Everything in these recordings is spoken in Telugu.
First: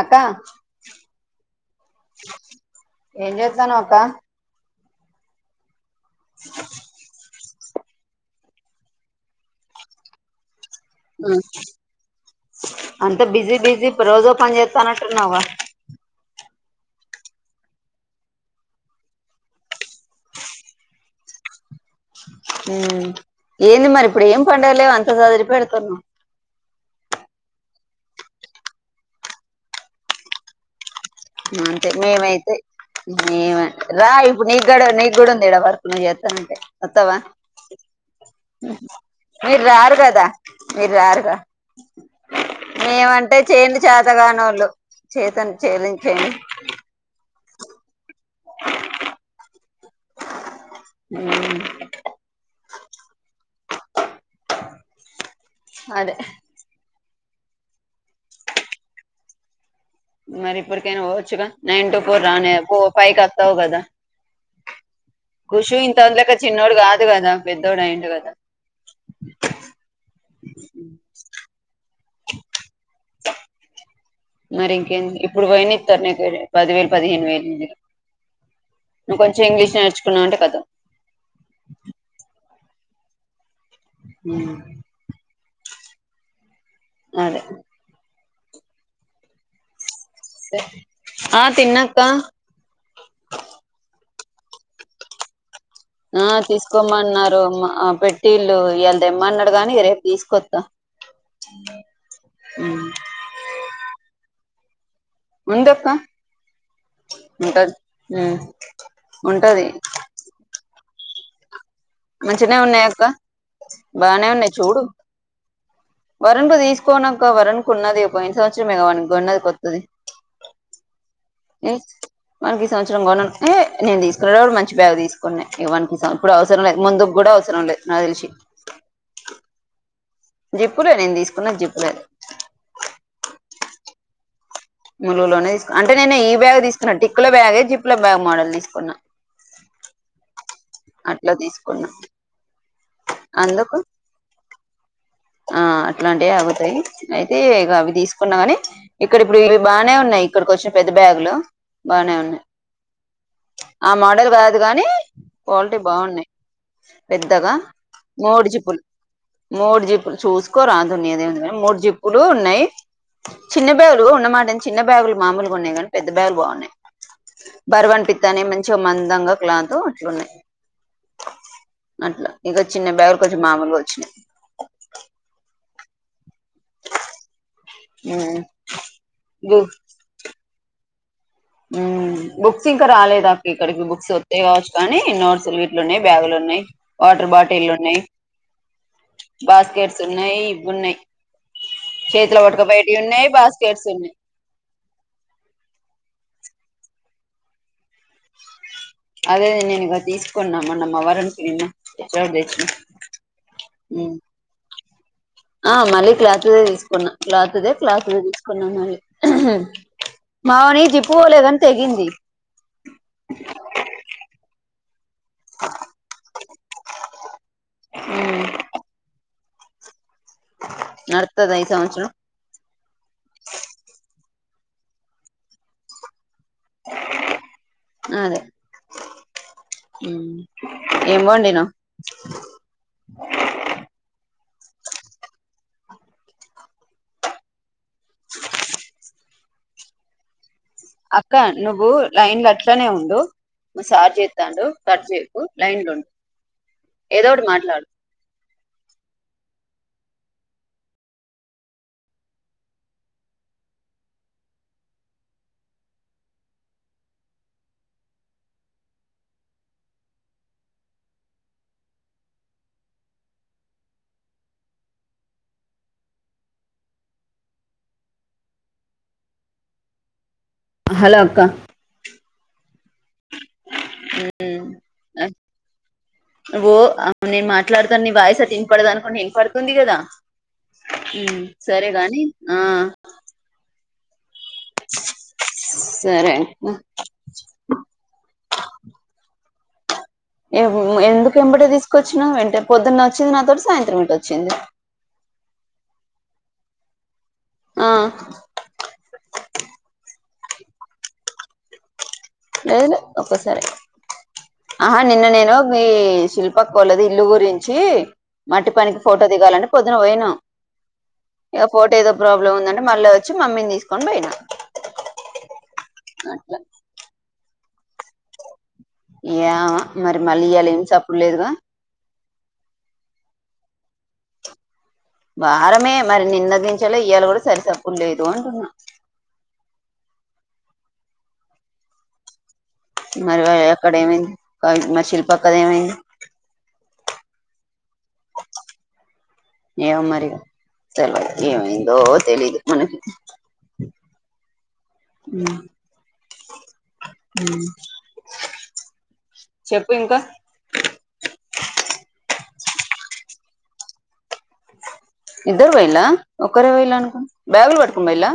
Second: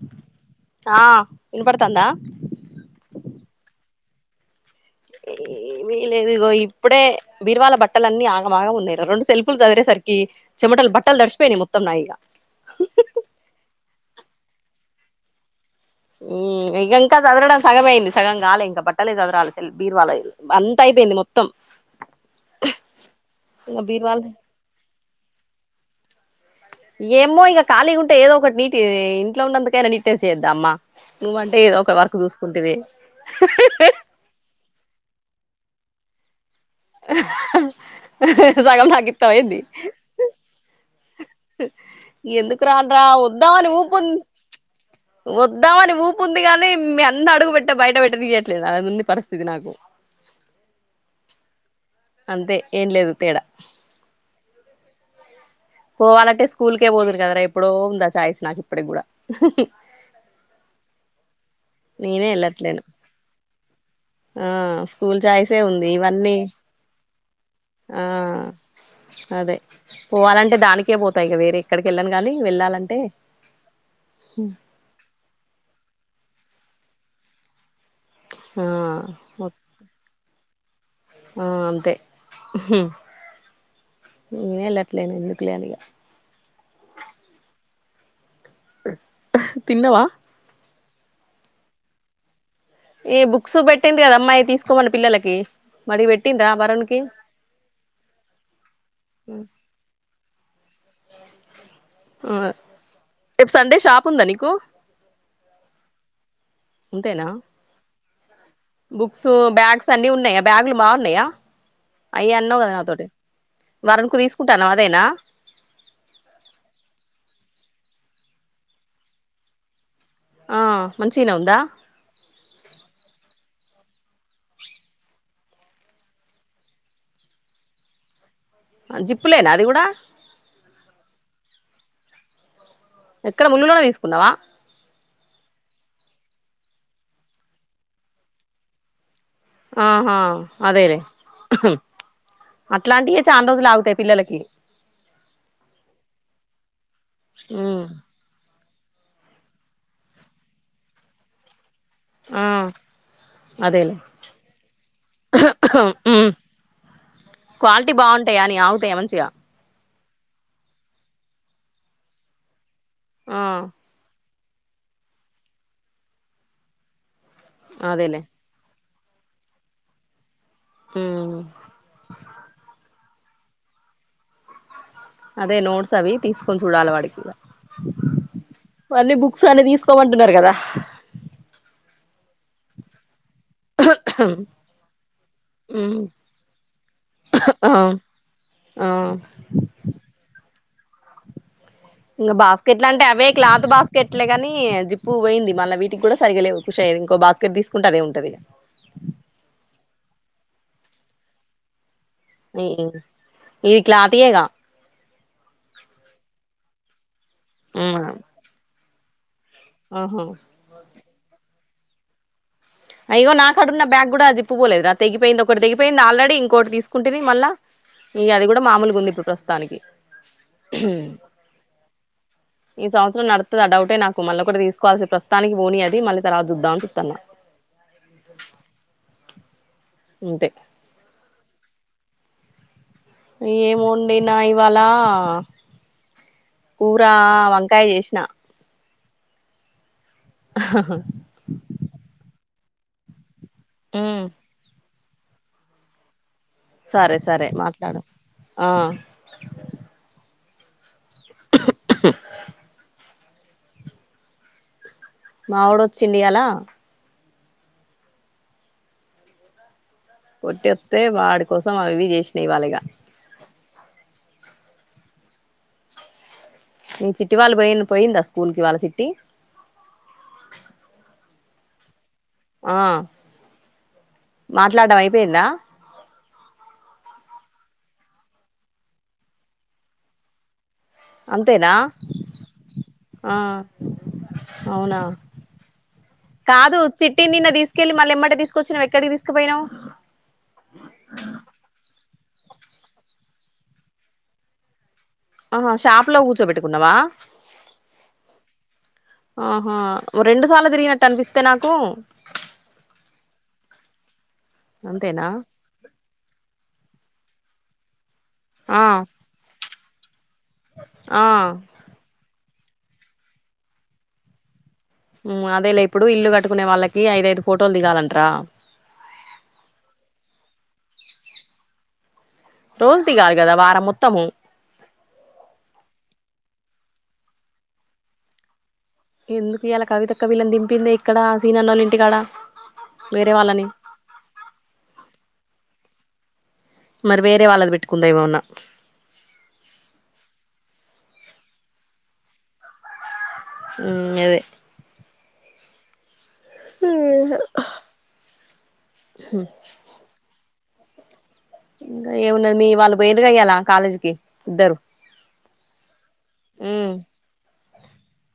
అక్క ఆ ఇన్ పడుతాందా స్తాన్నవక్కా ఏవీలే ఇగో ఇప్పుడే బీర్వాల బట్టలన్నీ ఆగమాగమున్నై రా రొండు సెల్పుల్ సదిరేసరికీ చెమటల్ బట్టల్ దడిషిపోయినయ్ మొత్తం నాయిగా అంత బిజీ బిజీ రోజో పన్ జెత్తానట్టున్నవ్ గ మ్మ్ ఇగ ఇంకా సదరడం సగమే అయింది సగం గాలే ఇంక బట్టలే సదరాలె సెల్ బీర్వాలయ్ అంతయి పొయింది మొత్తం ఊ ఇంగ యేంది బీరువాల మరిప్పుడు యేం పండగలేవ్ అంత సదరి పెడుతున్నవ్ యేమ్మో ఇగ ఖాళీగుంటే ఏదో ఒకటి నీటీ ఇంట్లో ఉన్నందుకైనా నీట్నెస్ చేయోద్దా అమ్మా ఆ అంతే మేమైతే మేమ రా ఇప్పుడు నీ గుడ నీ గుడుంది ఈడ వర్కు నువ్ యేత్తనంటె అత్తవా సగం నాకిత్తవా మీర్ రారుగద యేందుకు రాన్ రా మేమంటే ఒద్దామని చేయండి ఊపుం చేతగానోళ్ళు చేతను వొద్దామని ఊప్ చేలించేయండి ఉంది గానీ మీ అన్న అడుగు పెట్ట బయట పెట్టనియ్యట్లేదు అలాగుంది పరిస్థితి నాకు ఉమ్మ్ అంతే ఏం లేదు తేడ అదే పోవాలంటే స్కూల్కే వోదును గదరా ఎప్పుడో ఉందా ఛాయిస్ నాకిప్పటిగ్గుడా మరిప్పటికైనా వోవచ్చుగా నైన్ టు ఫోర్ నేనే రానే ఫో వెళ్ళట్లేను పైకస్తావ్ గదా ఆ స్కూల్ చాయిసే ఖుషూ ఉంది ఇవన్నీ ఇంతముందులెక్క చిన్నోడు గాదు గదా ఆ పెద్దోడయిండు గదా అదే పోవాలంటె దానికే బోత ఇగ వేరే ఎక్కడికెళ్లను గానీ వెళ్ళాలంటే మరి ఇంకేం ఇప్పుడు బోయినయిత్తర్ నీకు పదివేలు పదిహేను వేలు ఆ ఇంకొంచెం ఇంగ్లీష్ నేర్చుకున్నావంటె కతం ఆ అంతె నేనే ఎల్లట్లేదు ఎందుకులేనిగా అదే తిన్నావ ఆ తిన్నాక్క ఏ బుక్స్ పెట్టింది కదా అమ్మాయి తీసుకోమని పిల్లలకి మరి ఆ పెట్టిండ్రా వరుణ్కి తీసుకోమన్నారు పెట్టిళ్ళు ఇయ్యాల దెమ్మన్నాడు గాని రేపు తీసుకొ ద రేపు సండే షాప్ ఉందా నీకు ఉందప్ప అంతేనా బుక్స్ ఉంటది బ్యాగ్స్ అన్ని ఉన్నాయా బ్యాగులు బాగున్నాయా అయి మంచినే అన్నావు కదా ఉన్నాయక్క నాతోటి వరనుకు తీసుకుంటన్నావు అదేనా వరున్ కు తీసుకొన్నాక వరన్ కు ఉన్నది పోయిన సంవత్సరమే గా వానికి కొన్నది కొత్తది ఆ మంచిగానే ఉందా ఏ మనకి ఈ సంవత్సరం కొనను ఏ నేను తీసుకునేప్పుడు మంచి బ్యాగ్ తీసుకున్నా ఇవన్ కు ఇసాం ఇప్పుడు అవసరం లేదు ముందుకు కూడా అవసరం లేదు నాకు తెలిసి జిప్పులేనా అది కూడా జిప్పులే నేను తీసుకున్న జిప్పులే ఎక్కడ ముళ్లులోనే తీసుకున్నావా ములుగులోనే తీసుకున్నా అంటే నేను ఈ బ్యాగ్ తీసుకున్నా టిక్ల బ్యాగే జిప్ల బ్యాగ్ మోడల్ తీసుకున్నా ఆహా అదేలే అట్లా తీసుకున్నా అట్లాంటివి చాలా రోజులు అందుకు ఆగుతాయి పిల్లలకి ఆ అట్లాంటివే అగుతాయి అయితే ఇ ఉమ్ అవి తీసుకున్నా గాని ఇక్కడ ఇప్పుడు ఇవి బానే ఉన్నాయి ఇక్కడికి వచ్చె పెద్ద బ్యాగులు బానే ఉన్నాయి ఆ ఆ అదేలే మోడల్ కాదు గానీ ఉంటే బాగున్నాయి ఉమ్ పెద్దగా క్వాలిటీ బాగుంటాయా మోడు అని జిప్పులు ఆగుతాయా మంచిగా మో మూడు జిప్పులు చూసుకోరాదు దే మూడు జిప్పులు ఉన్నాయి ఆ చిన్న బ్యాగులు ఉన్నమాట చిన్న బ్యాగులు మామూలుగా ఉన్నాయి కాని పెద్ద బ్యాగులు బాగున్నాయి బర్వాన్ అదేలే పిత్తానే మంచిగా మ తంగా క్లాత్ అట్లా ఉన్నాయి ఉమ్ అట్లా ఇక చిన్న బ్యాగు కొద్ది మామూలుగా వచ్చినయి అదే నోట్స్ అవి తీస్ కొ చూడాల వాడికి ఉమ్ అన్నీ బుక్స్ అన్ని తీసుకోమంటున్నారు కదా ఉ బుక్స్ ఇంకా రాలేదా ఇక్కడికి బుక్స్ వత్తాయి కావచ్చు కానీ నోట్స్లు ఉమ్ వీట్లున్నాయి బ్యాగులు ఉన్నాయి వాటర్ బాటిల్ ఆ ఉన్నాయి ఆ బాస్కెట్స్ ఉన్నాయి ఇవున్నాయి ఇంకా చేతిలో బాస్కెట్ల పట్టుకపోయేటివి అంటే అవే ఉన్నాయి క్లాత్ బాస్కెట్స్ ఉన్నాయి బాస్కెట్లే కాని జిప్ పూ పోయింది మళ్ళ వీటికి కూడా సరిగలేవు షయది ఇంకో బాస్కెట్ తీసు అదే నేను ఇక తీసుకున్నా మన్నా మా వరుణ్ కి నిన్న ఎప్పుడో ఈ తెచ్చినా ఈ ఉమ్ క్లాతియేగా ఆ మళ్ళీ క్లాత్ దే తీసుకున్నాం క్లాత్ దే ఉమ్ క్లాత్ తీసుకున్నాం మళ్ళీ ఉహు ఆహా మా వాని జిప్పుపోలేదని తెగింది అయ్యో నాకు కాడున్న బ్యాగ్ కూడా జిప్పు పోలేదు రా తెగిపోయింది ఒకటి తెగిపోయింది ఆల్రెడీ ఇంకోటి తీసుకుంటిని మళ్ళా ఇగ అది కూడా మామూలుగా ఉంది ఇప్పుడు ప్రస్తుతానికి హు నడుతదా ఈ సంవత్సరం ఈ సంవత్సరం నడుత్తదని డౌటే నాకు మల్లొకటి తీస్ కోవాల్సి ప్రస్తుతానికి పోనీ అది మళ్ళీ తర్వాత చూద్దామని చుత్తన్న అదే ఉ అంతే ఏం వండినవు ఏం వండినా ఇవాళ కూర వంకాయ చేసిన అక్క నువ్వు లైన్ లో అట్లనే ఉండు మా సార్ ఉమ్ చేత్తండు కట్ చేయకు లైన్ లో ఉండు సరే సరే మాట్లాడు ఆ మావిడు వచ్చిండు ఇయల కొట్టిస్తే వాడి కోసం అవి ఇవి చేసినా ఇవాలిగా చిట్టి వాళ్ళు పోయిలు పోయిందా స్కూల్కి ఇ వాళ్ళ చిట్టి హలో అక్క ఆ మాట్లాడడం అయిపోయిందా వో ఆ నేను మాట్లాడతా నీ వాయిసటింపడద [unintelligible] అనుకుని ఏం పడుతుంది కదా ఉం అంతేనా సరేగాని ఆ ఆ అవునా సరే అక్క కాదు చిట్టి నిన్న తీసుకెళ్ళి మళ్ళ ఎమ్మటే తీసుకొచ్చనవ్ ఎక్కడికి తీసుకుపోయినావు ఎందుకు ఎమ్మటే తీసుకొచ్చినవ్ వెంటే పొద్దున్న వచ్చింది నాతోటి సాయంత్రం ఇటు వచ్చింది ఆహా షాప్ లో కూర్చోబెట్టుకున్నావా ఆ ఆహా రెండుసార్లు తిరిగినట్టు అనిపిస్తే నాకు లేదు లేదు ఒక్కసారి ఆహా నిన్న అంతేనా నేను మీ శిల్ప పక్క వోళ్లది ఇల్లు గురించి మట్టి ఆ పనికి ఫోటో దిగాలంటే పొద్దున పోయిను ఆ ఇగ ఫోటో ఏదో ప్రాబ్లం ఉందంటే మళ్ళా వచ్చి మమ్మీని తీసుకొని పోయినా ఉం అదే లే ఇప్పుడు ఇల్లు కట్టుకునే వాళ్ళకి ఐదఐదు ఫోటోలు దిగాలంటరా ఏమో మరి మళ్ళీ ఇయాలా ఏం సప్పుడు లేదుగా రోజుధి కాదు గదా వారం మొత్తము వారమే మరి నిన్నటి నుంచి ఇయాల కూడా సరి సప్పుడు లేదు అంటున్నా ఎందుకు ఇయాలా కవిత అక్క వీళ్ళని దింపిందే ఇక్కడ సీనన్నోళ్ళ ఇంటికాడ వేరే మరి వాళ్ళని అక్కడ ఏమైంది మరి శిల్ప అక్కది ఏమైంది మరి వేరే వాళ్ళది పెట్టుకుందా ఏమన్నా తెలవధు ఏమైందో తెలీదు మనకి ఉం అదే ఉం చెప్పు ఇంకా ఇంకా ఏమున్నది మీ వాళ్ళు పోయిరు ఇయ్యాల కాలేజ్కి ఇద్దరు పోయిళ ఒక్కరే హ్మ్. పోయళ అనుకోండి బ్యాగులు పట్కోం పోయిళ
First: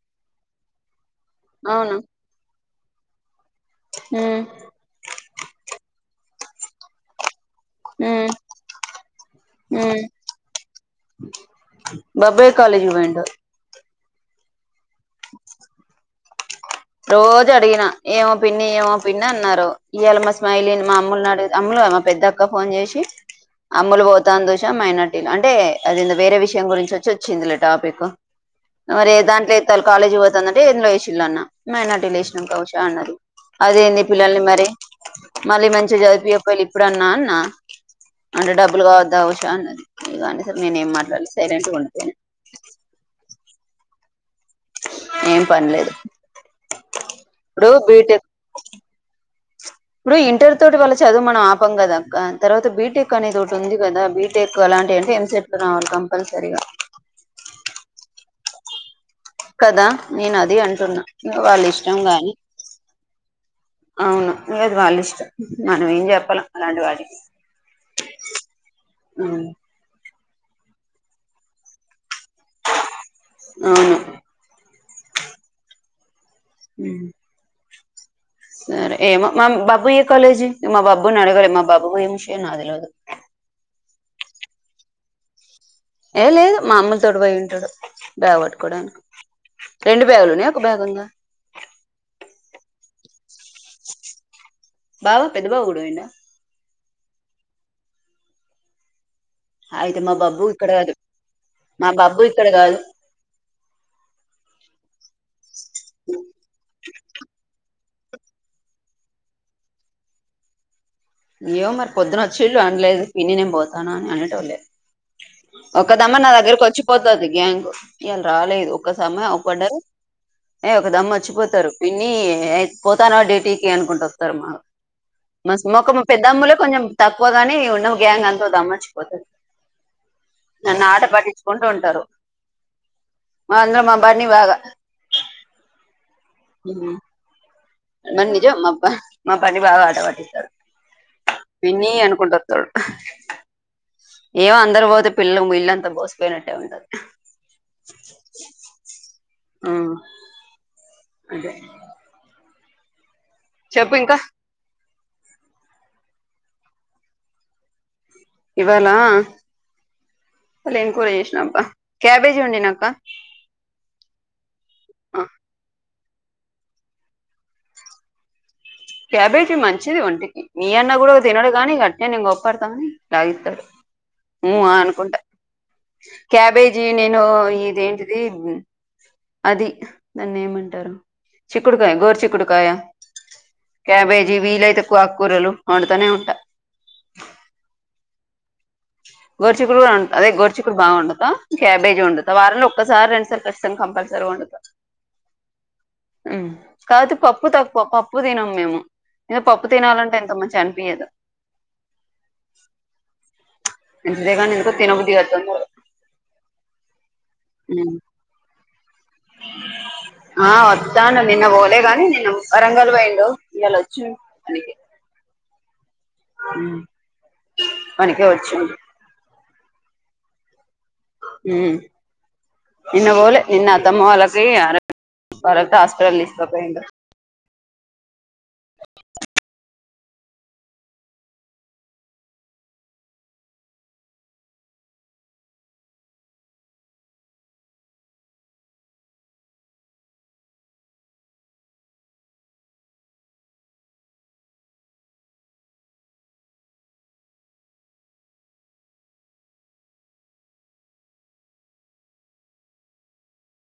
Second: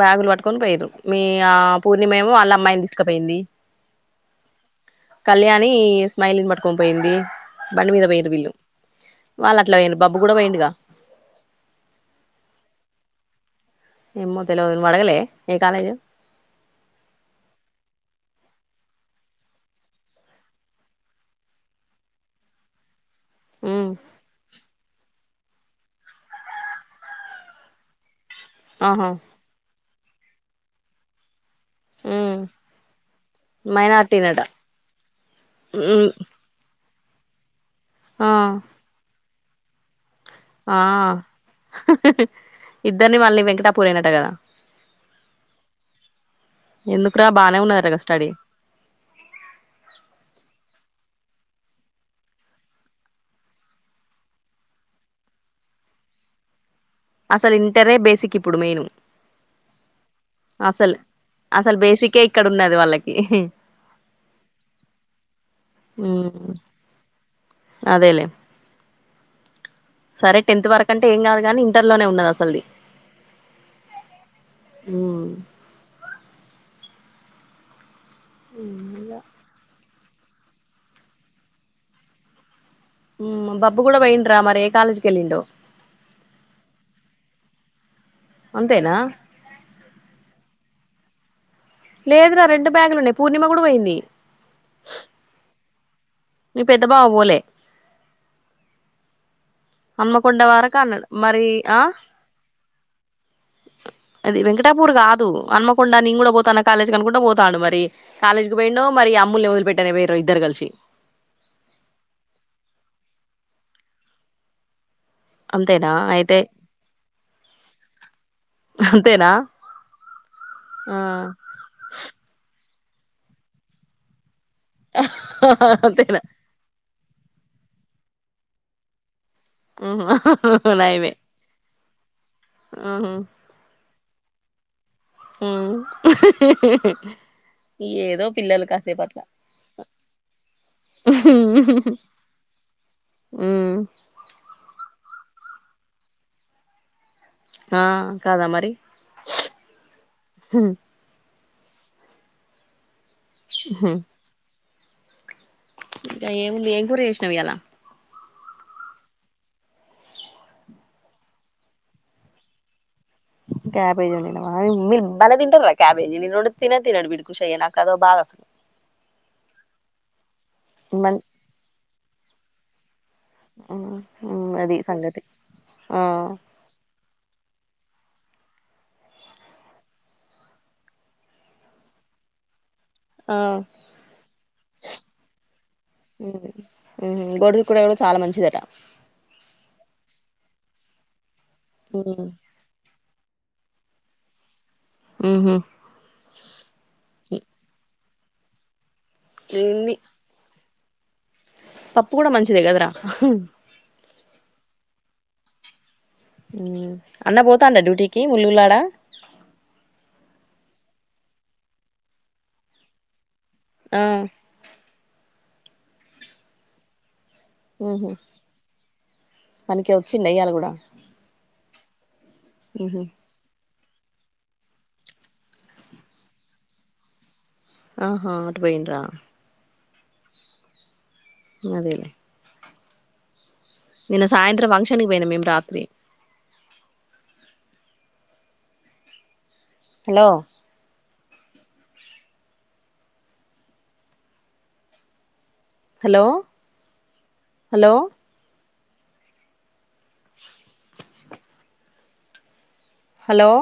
బ్యాగులు పట్కొని పోయారు మీ ఆ అవునా పూర్ణిమ ఏమో వాళ్ళ అమ్మాయిని తీసుకుపోయింది ఉమ్ కళ్యాణి స్మైలిని పట్టుకొని పోయింది బండి మీద ఉమ్ పోయిరు వీళ్ళు వాళ్ళు అట్లా పోయిరు బబ్బు కూడా పోయిండుగా బబ్బే కాలేజ్ కి పోయిండు ఏమో తెలవదు నువ్వు అడగలే ఏ కాలేజు రోజు అడిగిన ఏమో పిన్ని ఏమో పిన్ని అన్నారు ఈయాల మస్మాయిలిన్ మా అమ్మలునిడి అమ్లు మా పెద్దక్క ఫోన్ చేసి మ్మ్ అమ్ములు పోతాంది ఉష మైనార్టీలు అంటే అదెందో వేరే విషయం గురించి వచ్చి వచ్చింది లే టాపిక్ ఆహా మరి ఏ దాంట్లో అయ [unintelligible] తే కాలేజ్ పోతుందంటే ఏ వేసిల్ళ అన్న మైనారిటిలో మ్మ్ లేషినం కవిష అన్నది అదేంది పిల్లల్ని మైనార్టీనట మరి మళ్ళీ మంచిగా మ్మ్ చదిపియపోయిళి ఇప్పుడున్నా అన్నా ఆ అంటే డబ్బులు కావద్దా ఉషా అన్నది ఇగ అనేసరికి ఆ నేనేం మాట్లాడలే సైలెంట్గా ఉండిపోయిన ఇద్దరిని మళ్ళీ వెంకటాపూర్ ఏనట కదా ఏం పనిలేదు ఎందుకురా బానే ఇప్పుడు ఉన్నదటగా బీటెక్ స్టడీ ఇప్పుడు ఇంటర్ తోటి వాళ్ళ చదువు మనం ఆపం కదా అక్క తర్వాత బీటెక్ అనేది ఒకటి ఉంది కదా బీటెక్ అలాంటివి అంటే ఏం చెప్ప రావాల కంపల్సరిగా అసలు ఇంటరే బేసిక్ ఇప్పుడు మెయిను కదా నేను అది అంటున్నా ఇంకా వాళ్ళ అసలు ఇష్టం బేసికే గాని ఇక్కడ ఉన్నది వాళ్ళకి అవును ఇంగ అది వాళ్ళ ఇష్టం మనం ఏం చెప్పాలం అలాంటి వాటికి అదేలేే య్ సరే టెన్త్ వరకు అంటే ఏ కాదుగానీ ఇంటర్లోనే ఉన్నద సల్ది అవును ఉమ్ సరే ఏమో మా బాబు ఏ కాలేజీ మా బాబుని అడగలే మా బాబు ఏం విషయం నాకు తెలవదు ఉ బబ్బు కూడ పోయంట్రా మరే కాాలేజ్ కెళ్ళిండో ఏ లేదు మా అమ్మ తోడు పోయి ఉంటాడు బ్యాగ్ అంతేనా పట్టుకోవడానికి రెండు బ్యాగులున్నాయి ఒక బ్యాగ్ ఉందా లేదురా రెండు బ్యాగులు ఉన్నయి పూర్ణిమ కూడా పోయింది పోయిన మె పెద్ద బావ పోలే అయితే మా హన్మకొండ బబ్బు ఇక్కడ వరకు కాదు అన్నాడు మరి ఆ మా బబ్బు ఇక్కడ కాదు అది వెంకటాపూర్ కాదు అన్మకొండ నేను కూడా పోతాన కాలేజ కనుకుంట పోతాండు మరి కాలేజ్కి పోయినో మరి అమ్ముల్ని వొదిలి పెట్టను వేరు ఇద్దరు కలిసి యేమో మరి పొద్దున వచ్చే ఇళ్ళు అనలేదు పిని నేను పోతాను అని అనటంలే అ ఒక్కదమ్మ నా దగ్గరకి వచ్చిపోతది గ్యాంగ్ ఇయ్యాళ రాలేదు ఒసమ్మ అంతేనా ఒక్కట ఏ ఒక ఆ దమ్మ వచ్చిపోతారు పిన్ని పోతాను డేటీకి అనుకుంటూ వస్తారు మాకు అ పెద్దమ్ములే కొంచెం తక్కువగాని ఉన్నవు గ్యాంగ్ అంత దమ్మర్చిపోతుంది మ్మ్ నన్ను ఆట పాట్టించుకుంటూ ఉంటారు ఆహ బంది బాగ ఉ ఏదో మరి నిజం పిల్లలు మా బ కాసేపట్ల మా బన్నీ బాగా ఆట పట్టిస్తాడు విన్నీ అనుకుంట వస్తాడు ఉ ఏమో అందరు పోతే పిల్లలు ఇల్లుంతా బోసిపోయినట్టే ఉన్నది. ఆ కాద మరి ఉ అదె చెప్పు ఇంక ఏముంది ఏం కూర చేసినవ్ ఇయాల. ఇవాల ఏం కూర చేసిన అబ్బ క్యాబేజీ వండి నా అక్క క్యాబేజ్ వండినవా మీరు ఆ, భలే తింటారా క్యాబేజీ. నేను వండితే తినే తినడు వీడు చెయ్య నాకు అదో బాధ అసలు. క్యాబెజ్ మంచిది ఒంటికి మీ అన్న కూడ మన్ తినడు కాగాని గట్నే నేను గొప్పడతాఅని లాగిస్తడు ఉ ఆ అది అనుకుంట సంగతి ఆ క్యాబేజీ. యో ఇదేంటిది. అది దాన్ని ఏమంటారు చిక్కుడుకాయ గోరు చిక్కుడుకాయ. ఆ క్యాబేజీ వీలైతే ఆకుకూరలు వండుతూనే ఉంట. గొడుసు కూర కూడా చాలా మంచిది అట గోరుచిక్కుడు కూడా వండుతా అదే గోరుచిక్కుడు బాగ వండుతా క్యాబేజీ వండుతా వారంలో ఒక్క ఒకసార్ రెండుసార్లు కచ్చితంగా కంపల్సరి వండుతా. ఉహు కాదు పప్పు తక్కువ పప్పు తినం మేము. ఏదో పప్పు ఏంది తినాల అంటే ఎంత మంచి అనిపయదు. పప్పు కూడా మంచిద్ కదరా. మంచిదే కానీ ఎందుకో తినబుద్ధి కాదు. అన్న పోతాడా ఉమ్. డ్యూటీకి ముల్ గులాడా. ఆ వద్దాను నిన్న పోలే గాని నిన్న వరంగల్ పోయిండు. ఇయాలా ఆ వచ్చిండు పనికి పనీకే వచ్చుండు. మనకి వచ్చిండ ఇయ్యాల కూడా మ్ ఉహు నిన్న పోలే నిన్నాత్ అతమ్మ వాళ్ళకి తరువాత హాస్పిటల్ తీసుకపోయిండు. ఆహా అటు పోయిండ్రా అదేలే నేన్న సాయంత్రం ఫంక్షన్కి పోయినా మ్ మేము రాత్రి హలో హలో హలో హలో